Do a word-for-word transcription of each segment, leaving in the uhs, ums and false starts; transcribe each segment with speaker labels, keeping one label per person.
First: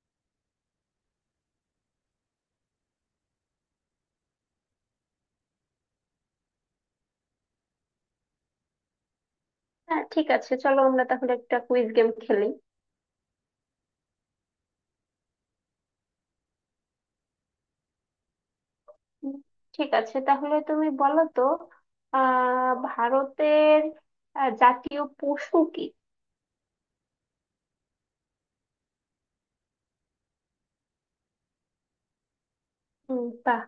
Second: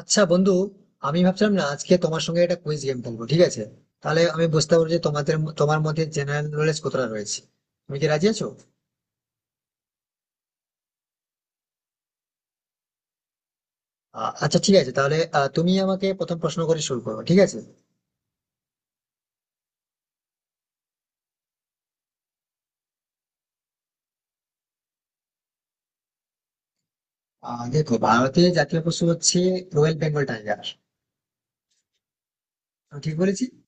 Speaker 1: আচ্ছা বন্ধু, আমি ভাবছিলাম না আজকে তোমার সঙ্গে একটা কুইজ গেম খেলবো, ঠিক আছে? তাহলে আমি বুঝতে পারবো যে তোমাদের তোমার মধ্যে জেনারেল নলেজ কতটা রয়েছে। তুমি কি রাজি আছো?
Speaker 2: হ্যাঁ, ঠিক আছে, চলো আমরা তাহলে একটা কুইজ গেম খেলি।
Speaker 1: আ- আচ্ছা, ঠিক আছে। তাহলে আ, তুমি আমাকে প্রথম প্রশ্ন করে শুরু করো, ঠিক আছে?
Speaker 2: উম, ঠিক আছে, তাহলে তুমি বলো তো আহ ভারতের আহ, জাতীয় পশু কি?
Speaker 1: আ, দেখো, ভারতের জাতীয় পশু হচ্ছে রয়্যাল বেঙ্গল টাইগার। আমি ঠিক
Speaker 2: উম,
Speaker 1: বলেছি?
Speaker 2: বাহ!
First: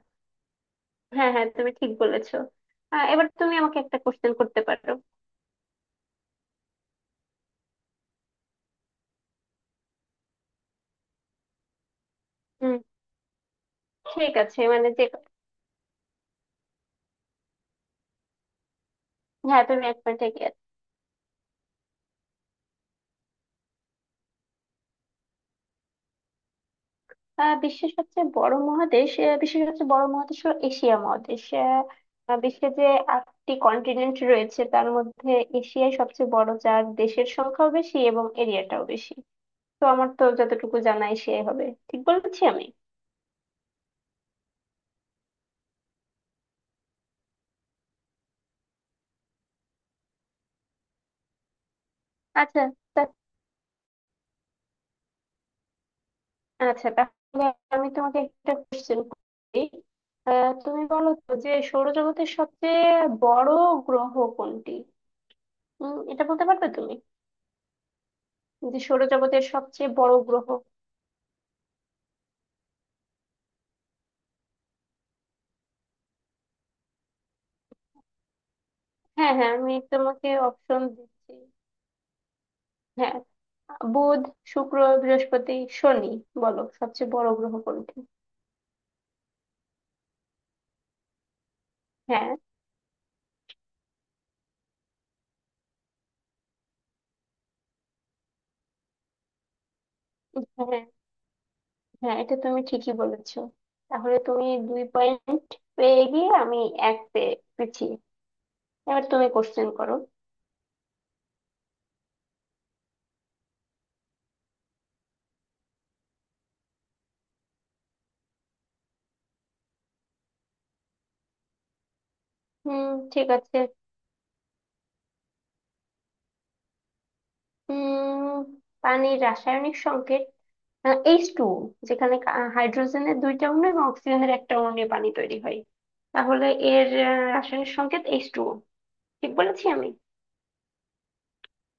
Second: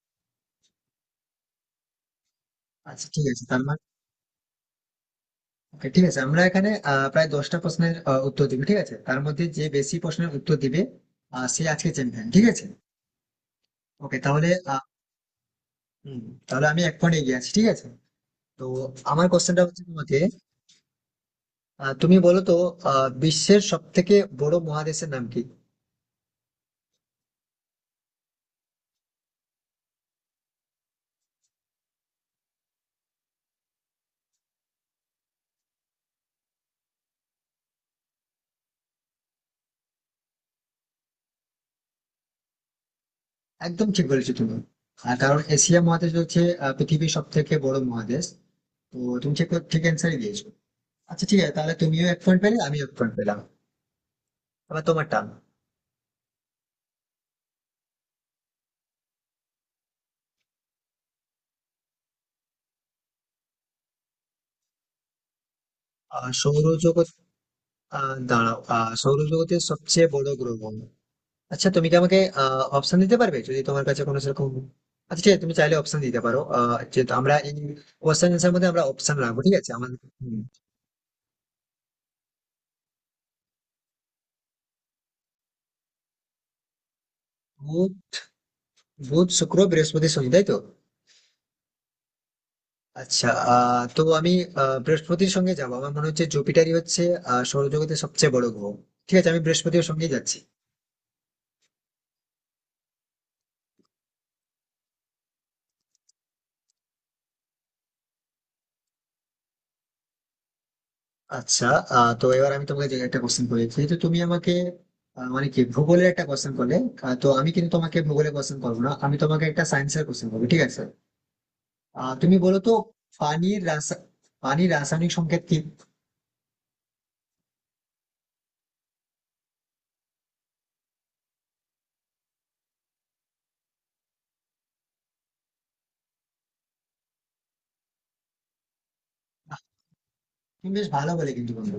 Speaker 2: হ্যাঁ হ্যাঁ, তুমি ঠিক বলেছো। আহ,
Speaker 1: আচ্ছা ঠিক
Speaker 2: এবার
Speaker 1: আছে,
Speaker 2: তুমি
Speaker 1: তার
Speaker 2: আমাকে
Speaker 1: মানে...
Speaker 2: একটা কোশ্চেন করতে পারো।
Speaker 1: Okay, ঠিক আছে, আমরা এখানে আ, প্রায় দশটা প্রশ্নের আ, উত্তর দিবি, ঠিক আছে? তার মধ্যে যে বেশি প্রশ্নের উত্তর দিবে, আ, সে আজকে চ্যাম্পিয়ন, ঠিক আছে।
Speaker 2: হুম।
Speaker 1: ওকে,
Speaker 2: ঠিক
Speaker 1: তাহলে
Speaker 2: আছে,
Speaker 1: আ,
Speaker 2: মানে যে
Speaker 1: হুম, তাহলে আমি এক পয়েন্ট এগিয়ে আছি, ঠিক আছে। তো আমার কোশ্চেনটা
Speaker 2: হ্যাঁ
Speaker 1: হচ্ছে
Speaker 2: তুমি এক
Speaker 1: তোমাকে।
Speaker 2: পয়েন্ট এগিয়ে আছো।
Speaker 1: আহ, তুমি বলো তো, আহ, বিশ্বের সব থেকে বড় মহাদেশের নাম কি?
Speaker 2: আহ বিশ্বের সবচেয়ে বড় মহাদেশ, আহ, বিশ্বের সবচেয়ে বড় মহাদেশ হলো এশিয়া মহাদেশ। আহ, আহ, বিশ্বে যে আটটি কন্টিনেন্ট রয়েছে তার মধ্যে এশিয়াই সবচেয়ে বড়, যার দেশের সংখ্যাও বেশি এবং এরিয়াটাও বেশি। তো আমার তো যতটুকু জানা এশিয়াই হবে। ঠিক বলেছি আমি?
Speaker 1: একদম ঠিক বলেছো তুমি। আর কারণ এশিয়া মহাদেশ হচ্ছে আহ, পৃথিবীর সব থেকে বড় মহাদেশ। তো তুমি ঠিক ঠিক অ্যান্সারই দিয়েছো। আচ্ছা ঠিক আছে, তাহলে তুমিও এক পয়েন্ট পেলে,
Speaker 2: আচ্ছা।
Speaker 1: আমিও এক
Speaker 2: তা-
Speaker 1: পয়েন্ট পেলাম। এবার তোমার টান।
Speaker 2: আচ্ছা, তাহলে আমি তোমাকে একটা কোশ্চেন করি। আহ, তুমি বলো তো যে সৌরজগতের সবচেয়ে বড় গ্রহ কোনটি? উম, এটা
Speaker 1: আহ,
Speaker 2: বলতে পারবে তুমি
Speaker 1: সৌরজগৎ... আহ, দাঁড়াও,
Speaker 2: যে
Speaker 1: আহ,
Speaker 2: সৌরজগতের
Speaker 1: সৌরজগতের
Speaker 2: সবচেয়ে
Speaker 1: সবচেয়ে
Speaker 2: বড়
Speaker 1: বড়
Speaker 2: গ্রহ?
Speaker 1: গ্রহ। আচ্ছা, তুমি কি আমাকে অপশন দিতে পারবে যদি তোমার কাছে কোনো সেরকম... আচ্ছা ঠিক আছে, তুমি চাইলে অপশন দিতে পারো। আহ, যেহেতু আমরা এই কোশ্চেন এর মধ্যে আমরা অপশন
Speaker 2: হ্যাঁ
Speaker 1: রাখবো,
Speaker 2: হ্যাঁ,
Speaker 1: ঠিক আছে
Speaker 2: আমি
Speaker 1: আমাদের।
Speaker 2: তোমাকে
Speaker 1: হুম।
Speaker 2: অপশন দিচ্ছি। হ্যাঁ, বুধ, শুক্র, বৃহস্পতি, শনি। বলো সবচেয়ে বড় গ্রহ
Speaker 1: বুধ।
Speaker 2: কোনটি?
Speaker 1: বুধ, শুক্র, বৃহস্পতি, শনি, তাই তো?
Speaker 2: হ্যাঁ।
Speaker 1: আচ্ছা, আহ তো আমি আহ, বৃহস্পতির সঙ্গে যাবো। আমার মনে হচ্ছে জুপিটারই হচ্ছে আহ, সৌরজগতের সবচেয়ে বড় গ্রহ। ঠিক আছে, আমি বৃহস্পতির সঙ্গেই যাচ্ছি।
Speaker 2: হ্যাঁ হ্যাঁ, এটা তুমি ঠিকই বলেছো। তাহলে তুমি দুই পয়েন্ট পেয়ে গিয়ে, আমি এক পেয়ে পিছিয়ে। এবার তুমি কোশ্চেন করো।
Speaker 1: আচ্ছা, আহ, তো এবার আমি তোমাকে যে একটা কোশ্চেন করি, যেহেতু তুমি আমাকে আহ, মানে কি ভূগোলের একটা কোশ্চেন করলে। আহ, তো আমি কিন্তু তোমাকে ভূগোলের কোশ্চেন করবো না, আমি তোমাকে একটা সায়েন্সের কোশ্চেন করবো, ঠিক আছে? আহ, তুমি বলো তো,
Speaker 2: হুম। ঠিক আছে।
Speaker 1: পানির রাসা পানির রাসায়নিক সংকেত কি?
Speaker 2: হুম। পানির রাসায়নিক সংকেত এইচ টু, যেখানে কা- হাইড্রোজেনের দুইটা অণু এবং অক্সিজেনের একটা অণু নিয়ে পানি তৈরি হয়। তাহলে এর আহ, রাসায়নিক সংকেত এইচ টু। ঠিক বলেছি আমি?
Speaker 1: তুমি বেশ ভালো বলে কিন্তু, বন্ধু।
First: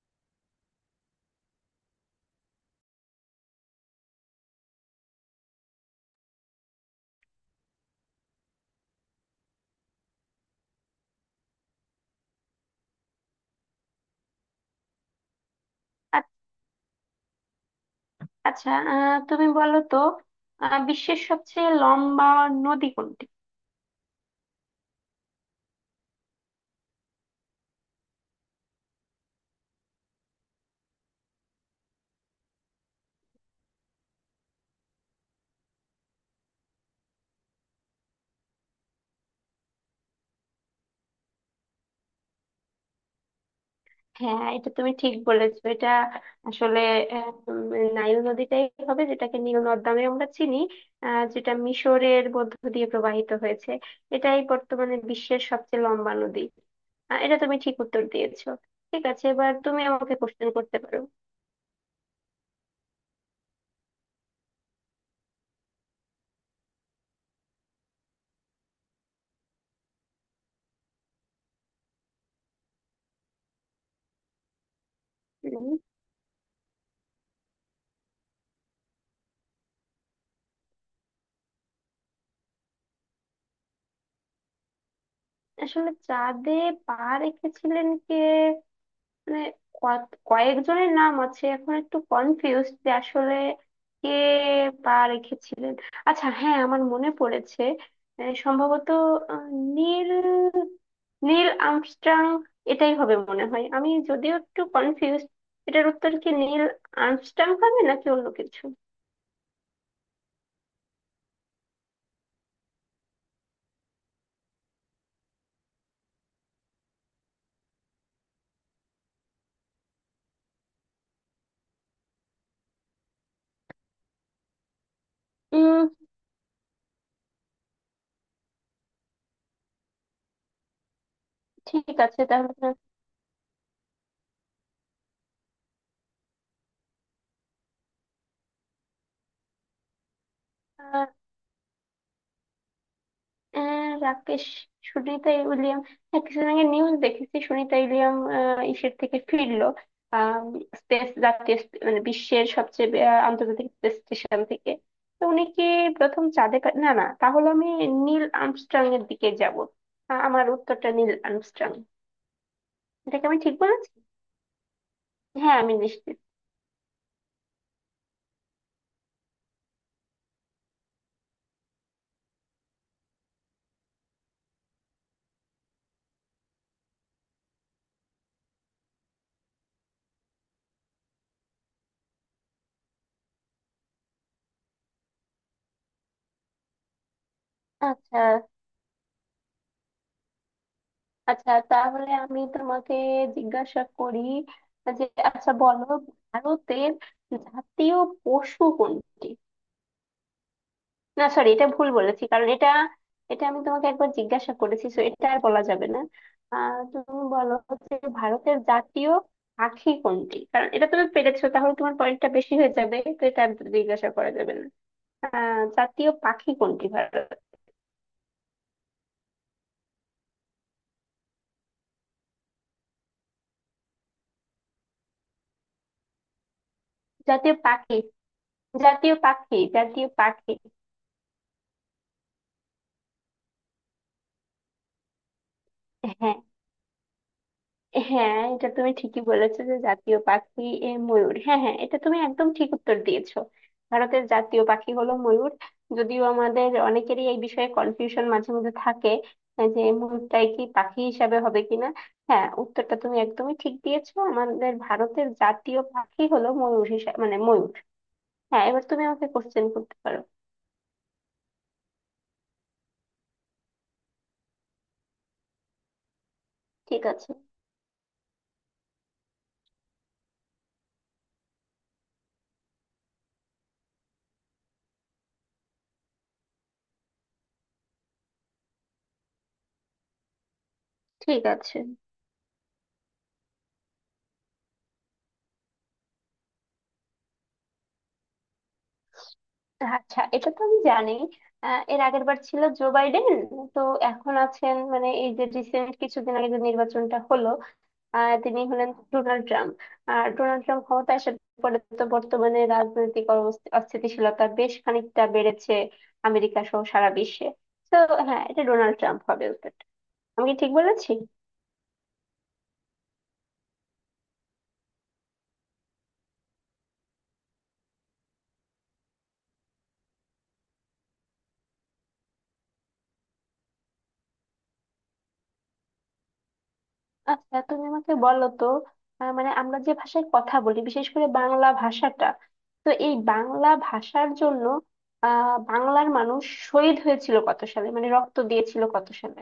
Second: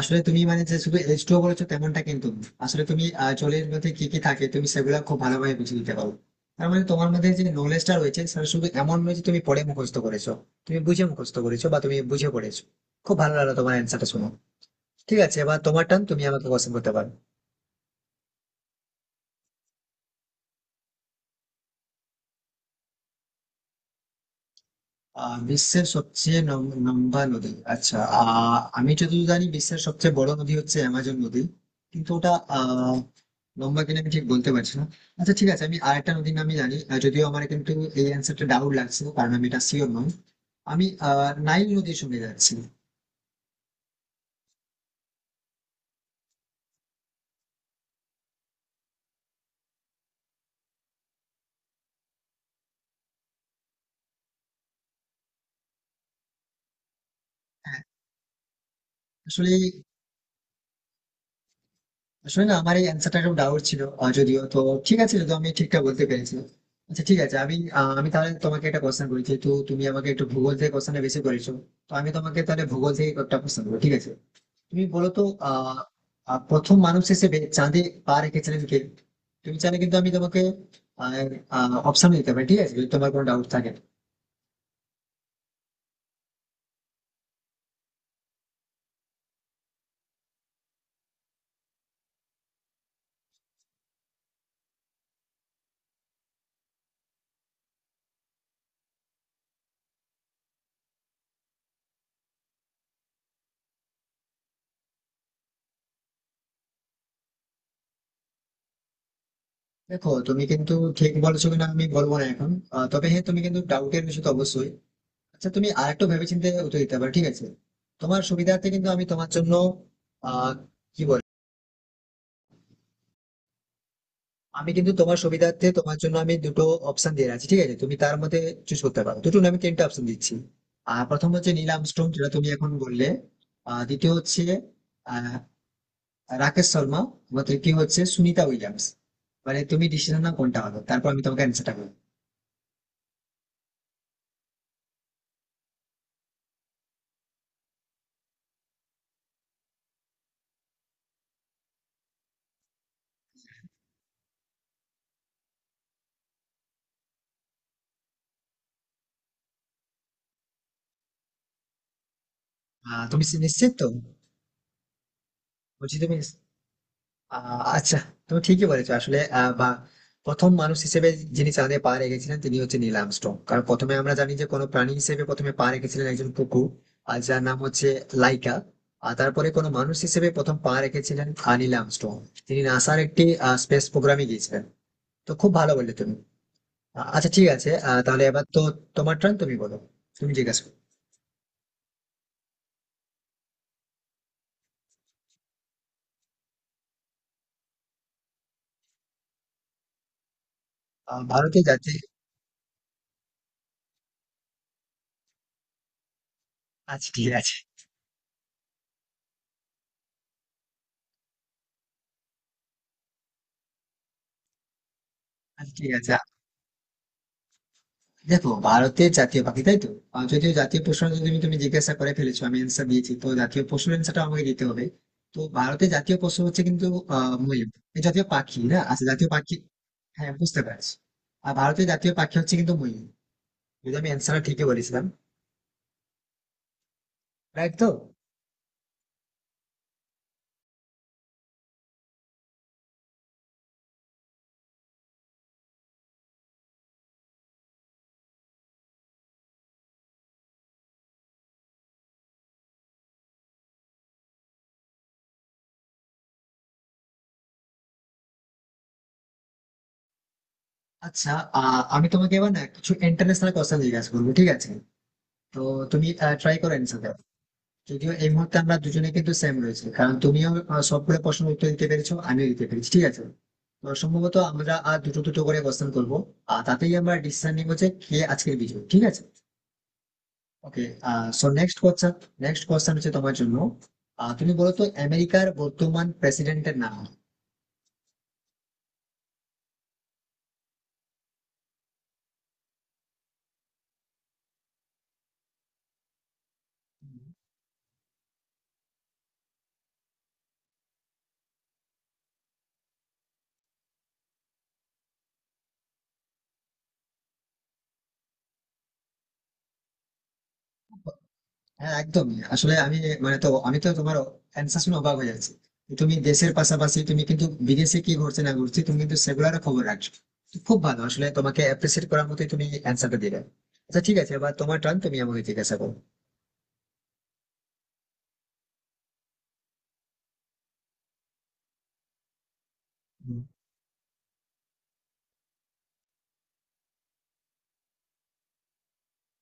Speaker 1: আসলে তুমি মানে যে শুধু এজ টু বলেছো তেমনটা কিন্তু না। আসলে তুমি আহ, জলের মধ্যে কি কি থাকে তুমি সেগুলো খুব ভালোভাবে বুঝে দিতে পারো। তার মানে তোমার মধ্যে যে নলেজটা রয়েছে সেটা শুধু এমন নয় যে তুমি পড়ে মুখস্থ করেছো। তুমি বুঝে মুখস্থ করেছো বা তুমি বুঝে পড়েছো। খুব ভালো লাগলো তোমার অ্যান্সারটা শুনো। ঠিক আছে, এবার তোমার টান, তুমি
Speaker 2: আ-
Speaker 1: আমাকে কোশ্চেন করতে পারো।
Speaker 2: আচ্ছা। আহ, তুমি বলো তো আহ, বিশ্বের সবচেয়ে লম্বা নদী কোনটি?
Speaker 1: আহ, বিশ্বের সবচেয়ে লম- লম্বা নদী? আচ্ছা, আহ আমি যতদূর জানি বিশ্বের সবচেয়ে বড় নদী হচ্ছে অ্যামাজন নদী। কিন্তু ওটা আহ লম্বা কিনা আমি ঠিক বলতে পারছি না। আচ্ছা ঠিক আছে, আমি আরেকটা নদীর নামই জানি। আহ, যদিও আমার কিন্তু এই অ্যান্সারটা ডাউট লাগছে, কারণ আমি এটা শিওর নই। আমি আহ নাইল নদীর সঙ্গে যাচ্ছি।
Speaker 2: হ্যাঁ, এটা তুমি ঠিক বলেছো। এটা আসলে আহ, উম, নাইল নদীটাই হবে, যেটাকে নীল নদ নামে আমরা চিনি, আহ, যেটা মিশরের মধ্য দিয়ে প্রবাহিত হয়েছে। এটাই বর্তমানে বিশ্বের সবচেয়ে লম্বা নদী। আহ, এটা তুমি ঠিক
Speaker 1: হ্যাঁ।
Speaker 2: উত্তর দিয়েছো। ঠিক আছে, এবার
Speaker 1: আসলে
Speaker 2: তুমি আমাকে কোশ্চেন করতে পারো।
Speaker 1: আসলে না, আমার এই অ্যান্সারটা একটু ডাউট ছিল। আহ, যদিও তো... ঠিক আছে, যদি আমি ঠিকঠাক বলতে পেরেছি। আচ্ছা ঠিক আছে, আমি আহ, আমি তাহলে তোমাকে একটা কোশ্চেন করি, যেহেতু তুমি আমাকে একটু ভূগোল থেকে কোশ্চেনটা বেশি করেছো। তো আমি তোমাকে তাহলে ভূগোল থেকে একটা কোশ্চেন করবো, ঠিক আছে। তুমি বলো তো, আহ
Speaker 2: উম,
Speaker 1: আহ, প্রথম মানুষ হিসেবে চাঁদে পা রেখেছিলেন কে? তুমি চাইলে কিন্তু আমি তোমাকে অপশন দিতে পারি, ঠিক আছে, যদি তোমার কোনো ডাউট থাকে।
Speaker 2: আসলে চাঁদে পা রেখেছিলেন কে, মানে কত- কয়েকজনের নাম আছে এখন একটু কনফিউজ যে আসলে কে পা রেখেছিলেন। আচ্ছা, হ্যাঁ আমার মনে পড়েছে। আহ, সম্ভবত আহ, নীল নীল আর্মস্ট্রং। এটাই হবে মনে হয়, আমি যদিও একটু কনফিউজ। এটার উত্তর কি নীল আর্মস্ট্রং হবে নাকি অন্য কিছু?
Speaker 1: দেখো, তুমি কিন্তু ঠিক বলছো কিনা আমি বলবো না এখন। আহ, তবে হ্যাঁ, তুমি কিন্তু ডাউটের বিষয় তো অবশ্যই। আচ্ছা, তুমি আরেকটু ভেবেচিন্তে উত্তর দিতে পারো, ঠিক আছে। তোমার সুবিধার্থে কিন্তু আমি তোমার জন্য আহ কি বলে, আমি কিন্তু তোমার সুবিধার্থে
Speaker 2: উম
Speaker 1: তোমার জন্য আমি দুটো অপশন দিয়ে রাখছি, ঠিক আছে, তুমি তার মধ্যে চুজ করতে পারো। দুটো না, আমি তিনটা অপশন দিচ্ছি। আর প্রথম হচ্ছে নীল
Speaker 2: ঠিক
Speaker 1: আর্মস্ট্রং,
Speaker 2: আছে,
Speaker 1: যেটা তুমি
Speaker 2: তাহলে
Speaker 1: এখন বললে। আর দ্বিতীয় হচ্ছে আহ, রাকেশ শর্মা। আবার তৃতীয় হচ্ছে সুনিতা উইলিয়ামস। মানে তুমি ডিসিশন না কোনটা হবে, তারপর আমি তোমাকে অ্যান্সারটা বলবো।
Speaker 2: আহ রাকেশ, সুনিতা উইলিয়াম। হ্যাঁ, কিছুদিন আগে নিউজ দেখেছি সুনিতা উইলিয়াম আহ, ইসের থেকে ফিরলো, স্পেস জাতীয় স্পে- মানে বিশ্বের সবচেয়ে বে- আহ, আন্তর্জাতিক স্পেস স্টেশন থেকে। তো উনি কি প্রথম চাঁদে পা- না না, তাহলে আমি নীল আর্মস্ট্রং এর দিকে যাব। আ- আমার উত্তরটা নীল আর্মস্ট্রং।
Speaker 1: আহ, তুমি
Speaker 2: এটাকে আমি ঠিক
Speaker 1: নিশ্চিত তো?
Speaker 2: বলেছি? হ্যাঁ, আমি
Speaker 1: বলছি তুমি...
Speaker 2: নিশ্চিত।
Speaker 1: আহ, আচ্ছা। তুমি ঠিকই বলেছো। আসলে আহ, বা প্রথম মানুষ হিসেবে যিনি চাঁদে পা রেখেছিলেন, তিনি হচ্ছে নীল আর্মস্ট্রং। কারণ প্রথমে আমরা জানি যে কোনো প্রাণী হিসেবে প্রথমে পা রেখেছিলেন একজন কুকুর, আর যার নাম হচ্ছে লাইকা। আর তারপরে কোনো মানুষ হিসেবে প্রথম পা রেখেছিলেন আহ, নীল আর্মস্ট্রং। তিনি নাসার একটি স্পেস প্রোগ্রামে গিয়েছিলেন। তো খুব ভালো বললে তুমি। আহ, আচ্ছা ঠিক আছে, আহ,
Speaker 2: আচ্ছা।
Speaker 1: তাহলে এবার তো তোমার টার্ন। তুমি বলো, তুমি জিজ্ঞাসা করো।
Speaker 2: আচ্ছা তাহলে আমি তোমাকে জিজ্ঞাসা করি যে আচ্ছা বলো, ভারতের জাতীয় পশু কোনটি?
Speaker 1: আহ,
Speaker 2: না সরি,
Speaker 1: ভারতের
Speaker 2: এটা ভুল
Speaker 1: জাতীয়...
Speaker 2: বলেছি, কারণ এটা এটা আমি তোমাকে একবার জিজ্ঞাসা করেছি, তো এটা আর বলা যাবে না। আহ
Speaker 1: আচ্ছা
Speaker 2: তুমি
Speaker 1: ঠিক
Speaker 2: বলো
Speaker 1: আছে
Speaker 2: হচ্ছে ভারতের জাতীয় পাখি কোনটি, কারণ এটা তুমি পেরেছো তাহলে তোমার পয়েন্টটা বেশি হয়ে যাবে, তো এটা আর জিজ্ঞাসা করা যাবে না। আহ
Speaker 1: আচ্ছা ঠিক
Speaker 2: জাতীয়
Speaker 1: আছে
Speaker 2: পাখি কোনটি ভারত?
Speaker 1: দেখো, ভারতের জাতীয় পাখি, তাই তো? আর যদিও জাতীয় প্রশ্ন যদি তুমি তুমি জিজ্ঞাসা করে ফেলেছো, আমি অ্যান্সার দিয়েছি, তো জাতীয় পশুর অ্যান্সারটা আমাকে দিতে হবে। তো ভারতের জাতীয় পশু হচ্ছে কিন্তু আহ
Speaker 2: জাতীয়
Speaker 1: ময়ূর।
Speaker 2: পাখি।
Speaker 1: এই, জাতীয় পাখি না? আচ্ছা,
Speaker 2: জাতীয়
Speaker 1: জাতীয় পাখি।
Speaker 2: পাখি জাতীয়
Speaker 1: হ্যাঁ,
Speaker 2: পাখি
Speaker 1: বুঝতে পারছি। আর ভারতের জাতীয় পাখি হচ্ছে কিন্তু ময়ূর। যদি আমি অ্যান্সারটা ঠিকই বলেছিলাম,
Speaker 2: হ্যাঁ
Speaker 1: রাইট তো?
Speaker 2: হ্যাঁ, এটা তুমি ঠিকই বলেছো যে জাতীয় পাখি এ ময়ূর। হ্যাঁ হ্যাঁ, এটা তুমি একদম ঠিক উত্তর দিয়েছো। ভারতের জাতীয় পাখি হলো ময়ূর। যদিও আমাদের অনেকেরই এই বিষয়ে কনফিউশন মাঝে মধ্যে থাকে, আহ, যে ময়ূরটাই কি পাখি হিসাবে হবে কিনা। হ্যাঁ, উত্তরটা তুমি একদমই ঠিক দিয়েছো। আমাদের ভারতের জাতীয় পাখি হলো ময়ূর হিসাবে, মানে ময়ূর। হ্যাঁ, এবার তুমি আমাকে কোশ্চেন করতে পারো।
Speaker 1: আচ্ছা, আহ আমি তোমাকে এবার না কিছু ইন্টারন্যাশনাল কোশ্চেন জিজ্ঞাসা করবো, ঠিক আছে। তো তুমি ট্রাই করো অ্যান্সার।
Speaker 2: ঠিক আছে।
Speaker 1: যদিও এই মুহূর্তে আমরা দুজনে কিন্তু সেম রয়েছে, কারণ তুমিও আহ, সবগুলো প্রশ্ন উত্তর দিতে পেরেছো, আমিও দিতে পেরেছি, ঠিক আছে। তো সম্ভবত আমরা আর দুটো দুটো করে কোশ্চেন করবো। আর তাতেই আমরা ডিসিশন নিব যে কে আজকের বিজয়ী, ঠিক আছে। ওকে।
Speaker 2: ঠিক
Speaker 1: সো নেক্সট
Speaker 2: আছে।
Speaker 1: কোশ্চেন, নেক্সট কোশ্চেন হচ্ছে তোমার জন্য। আহ, তুমি বলো তো, আমেরিকার বর্তমান প্রেসিডেন্টের
Speaker 2: আচ্ছা, এটা তো আমি জানি। আহ, এর আগের বার ছিল জো বাইডেন। তো এখন আছেন, মানে এই যে রিসেন্ট কিছুদিন আগে যে নির্বাচনটা
Speaker 1: নাম?
Speaker 2: হলো, আহ, তিনি হলেন ডোনাল্ড ট্রাম্প। আর ডোনাল্ড ট্রাম্প ক্ষমতায় আসার পরে তো বর্তমানে রাজনৈতিক অবস্থি- অস্থিতিশীলতা বেশ খানিকটা বেড়েছে আমেরিকা সহ সারা বিশ্বে। তো হ্যাঁ, এটা ডোনাল্ড ট্রাম্প হবে উত্তরটা। আমি কি ঠিক বলেছি?
Speaker 1: হ্যাঁ, একদমই। আসলে আমি মানে তো, আমি তো তোমার অ্যান্সার শুনে অবাক হয়ে যাচ্ছি। তুমি দেশের পাশাপাশি তুমি কিন্তু বিদেশে কি ঘটছে না ঘটছে তুমি কিন্তু সেগুলারও খবর রাখছো। তো খুব ভালো, আসলে তোমাকে অ্যাপ্রিসিয়েট করার মতোই তুমি অ্যান্সারটা দিলে। আচ্ছা ঠিক আছে, এবার তোমার টার্ন, তুমি আমাকে জিজ্ঞাসা করো।
Speaker 2: আচ্ছা, তুমি আমাকে বলো তো আহ, মানে আমরা যে ভাষায় কথা বলি, বিশেষ করে বাংলা ভাষাটা, তো এই
Speaker 1: হুম।
Speaker 2: বাংলা ভাষার জন্য আহ বাংলার মানুষ শহীদ হয়েছিল কত সালে, মানে রক্ত দিয়েছিল কত সালে?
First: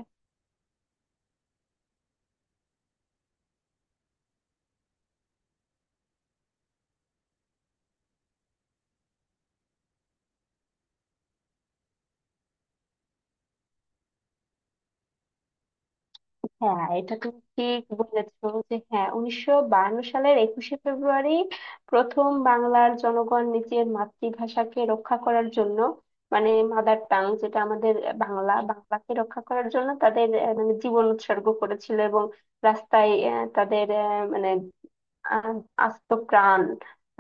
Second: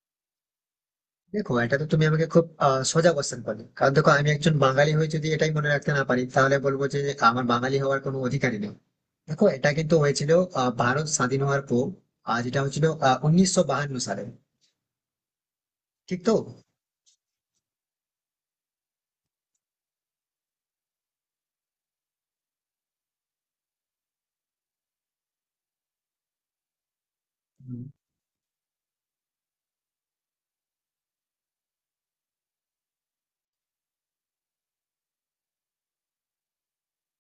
Speaker 1: দেখো, এটা তো তুমি আমাকে খুব আহ, সোজা কোশ্চেন করলে। কারণ দেখো, আমি একজন বাঙালি হয়ে যদি এটাই মনে রাখতে না পারি, তাহলে বলবো যে আমার বাঙালি হওয়ার কোনো অধিকারই নেই। দেখো, এটা কিন্তু হয়েছিল আহ, ভারত স্বাধীন হওয়ার পর। আহ, যেটা হয়েছিল উনিশশো বাহান্ন সালে। ঠিক তো?
Speaker 2: হ্যাঁ, এটা তুমি ঠিক বলেছো যে, হ্যাঁ উনিশশো বায়ান্ন সালের একুশে ফেব্রুয়ারি প্রথম বাংলার জনগণ নিজের মাতৃভাষাকে রক্ষা করার জন্য, মানে মাদার টাং যেটা আমাদের বাংলা, বাংলাকে রক্ষা করার জন্য তাদের আহ, মানে জীবন উৎসর্গ করেছিল এবং রাস্তায় আহ, তাদের আহ, মানে আহ, আস্ত প্রাণ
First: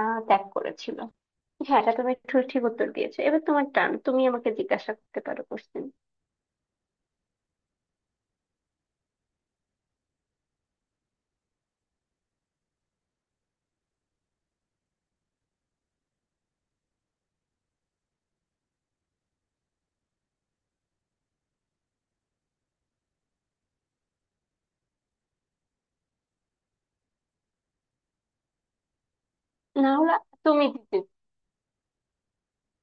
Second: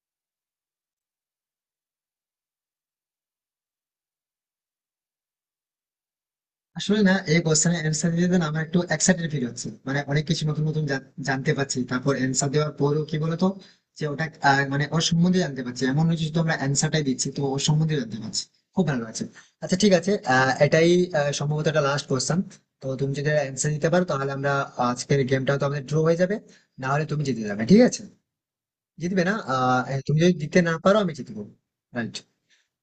Speaker 2: আহ, ত্যাগ করেছিল। হ্যাঁ, এটা তুমি ঠিক ঠিক উত্তর দিয়েছো। এবার তোমার টান, তুমি আমাকে জিজ্ঞাসা করতে পারো কোশ্চেন।
Speaker 1: আসলে না, এই কোশ্চেনের অ্যান্সার দিতে না আমার একটু এক্সাইটেড ফিল হচ্ছে, মানে অনেক কিছু নতুন নতুন জান- জানতে পারছি। তারপর অ্যান্সার দেওয়ার পরেও কি বলতো, যে ওটা আহ, মানে ওর সম্বন্ধে জানতে পারছি, এমন নয় যে শুধু আমরা অ্যান্সারটাই দিচ্ছি, তো ওর সম্বন্ধে জানতে পারছি। খুব ভালো লাগছে। আচ্ছা ঠিক আছে, আহ, এটাই আহ, সম্ভবত একটা লাস্ট কোশ্চেন। তো তুমি যদি অ্যান্সার দিতে পারো, তাহলে আমরা আজকের গেমটা তো আমাদের ড্র হয়ে যাবে, না হলে তুমি জিতে যাবে, ঠিক আছে। জিতবে না, আহ
Speaker 2: না হলে
Speaker 1: তুমি যদি দিতে
Speaker 2: তুমি
Speaker 1: না
Speaker 2: দিতে।
Speaker 1: পারো আমি জিতবো, রাইট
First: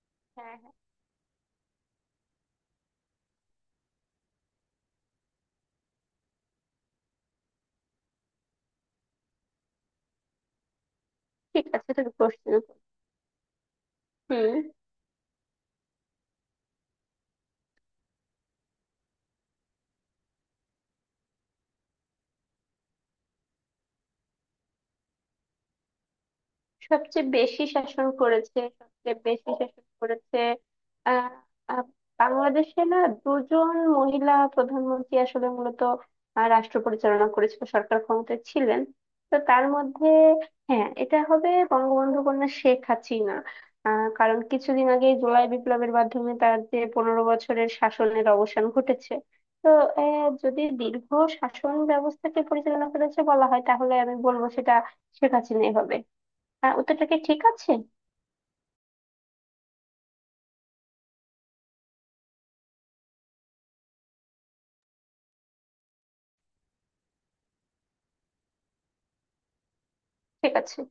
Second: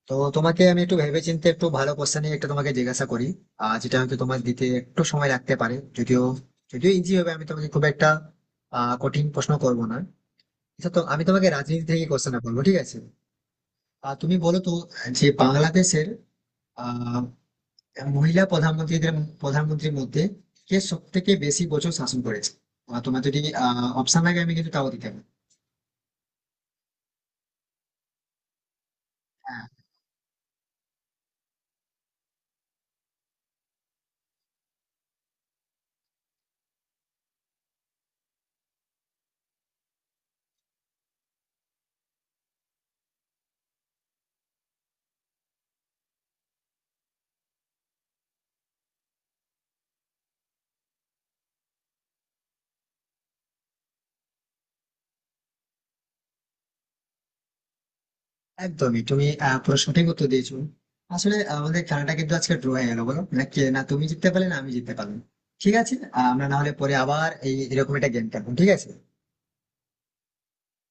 Speaker 1: তো।
Speaker 2: হ্যাঁ
Speaker 1: তোমাকে
Speaker 2: হ্যাঁ।
Speaker 1: আমি একটু ভেবেচিন্তে একটু ভালো কোশ্চেন নিয়ে একটা তোমাকে জিজ্ঞাসা করি, আহ যেটা হয়তো তোমার দিতে একটু সময় লাগতে পারে। যদিও, যদিও ইজি হবে, আমি তোমাকে খুব একটা আহ কঠিন প্রশ্ন করব না। আচ্ছা, তো আমি তোমাকে
Speaker 2: ঠিক
Speaker 1: রাজনীতি
Speaker 2: আছে,
Speaker 1: থেকে
Speaker 2: তুমি
Speaker 1: কোশ্চেনটা
Speaker 2: কোশ্চেন।
Speaker 1: করবো, ঠিক আছে। আর তুমি
Speaker 2: হুম।
Speaker 1: বলো তো, যে বাংলাদেশের আহ মহিলা প্রধানমন্ত্রীদের প্রধানমন্ত্রীর মধ্যে কে সব থেকে বেশি বছর শাসন করেছে? আহ, তোমার যদি আহ অপশন লাগে, আমি কিন্তু তাও দিতে পারি।
Speaker 2: সবচেয়ে বেশি শাসন করেছে সবচেয়ে বেশি শাসন করেছে আহ আহ, বাংলাদেশে না দুজন মহিলা প্রধানমন্ত্রী আসলে মূলত আহ, রাষ্ট্র পরিচালনা করেছিল, সরকার ক্ষমতায় ছিলেন। তো তার মধ্যে হ্যাঁ, এটা হবে বঙ্গবন্ধু কন্যা শেখ হাসিনা। আহ কারণ কিছুদিন আগে জুলাই বিপ্লবের মাধ্যমে তার যে পনেরো বছরের শাসনের অবসান ঘটেছে। তো আহ, যদি দীর্ঘ শাসন ব্যবস্থাকে পরিচালনা করেছে বলা হয়, তাহলে আমি বলবো সেটা শেখ হাসিনাই হবে। হ্যাঁ, ওটা কি ঠিক আছে?
Speaker 1: একদমই, তুমি আহ, পুরো সঠিক উত্তর দিয়েছো। আসলে আমাদের খেলাটা কিন্তু আজকে ড্র হয়ে গেল, বলো না, কে না তুমি জিততে পারলে, না আমি জিততে পারলাম। ঠিক আছে, আহ, আমরা না হলে পরে আবার এই এরকম একটা গেম খেলবো, ঠিক আছে।
Speaker 2: ঠিক আছে।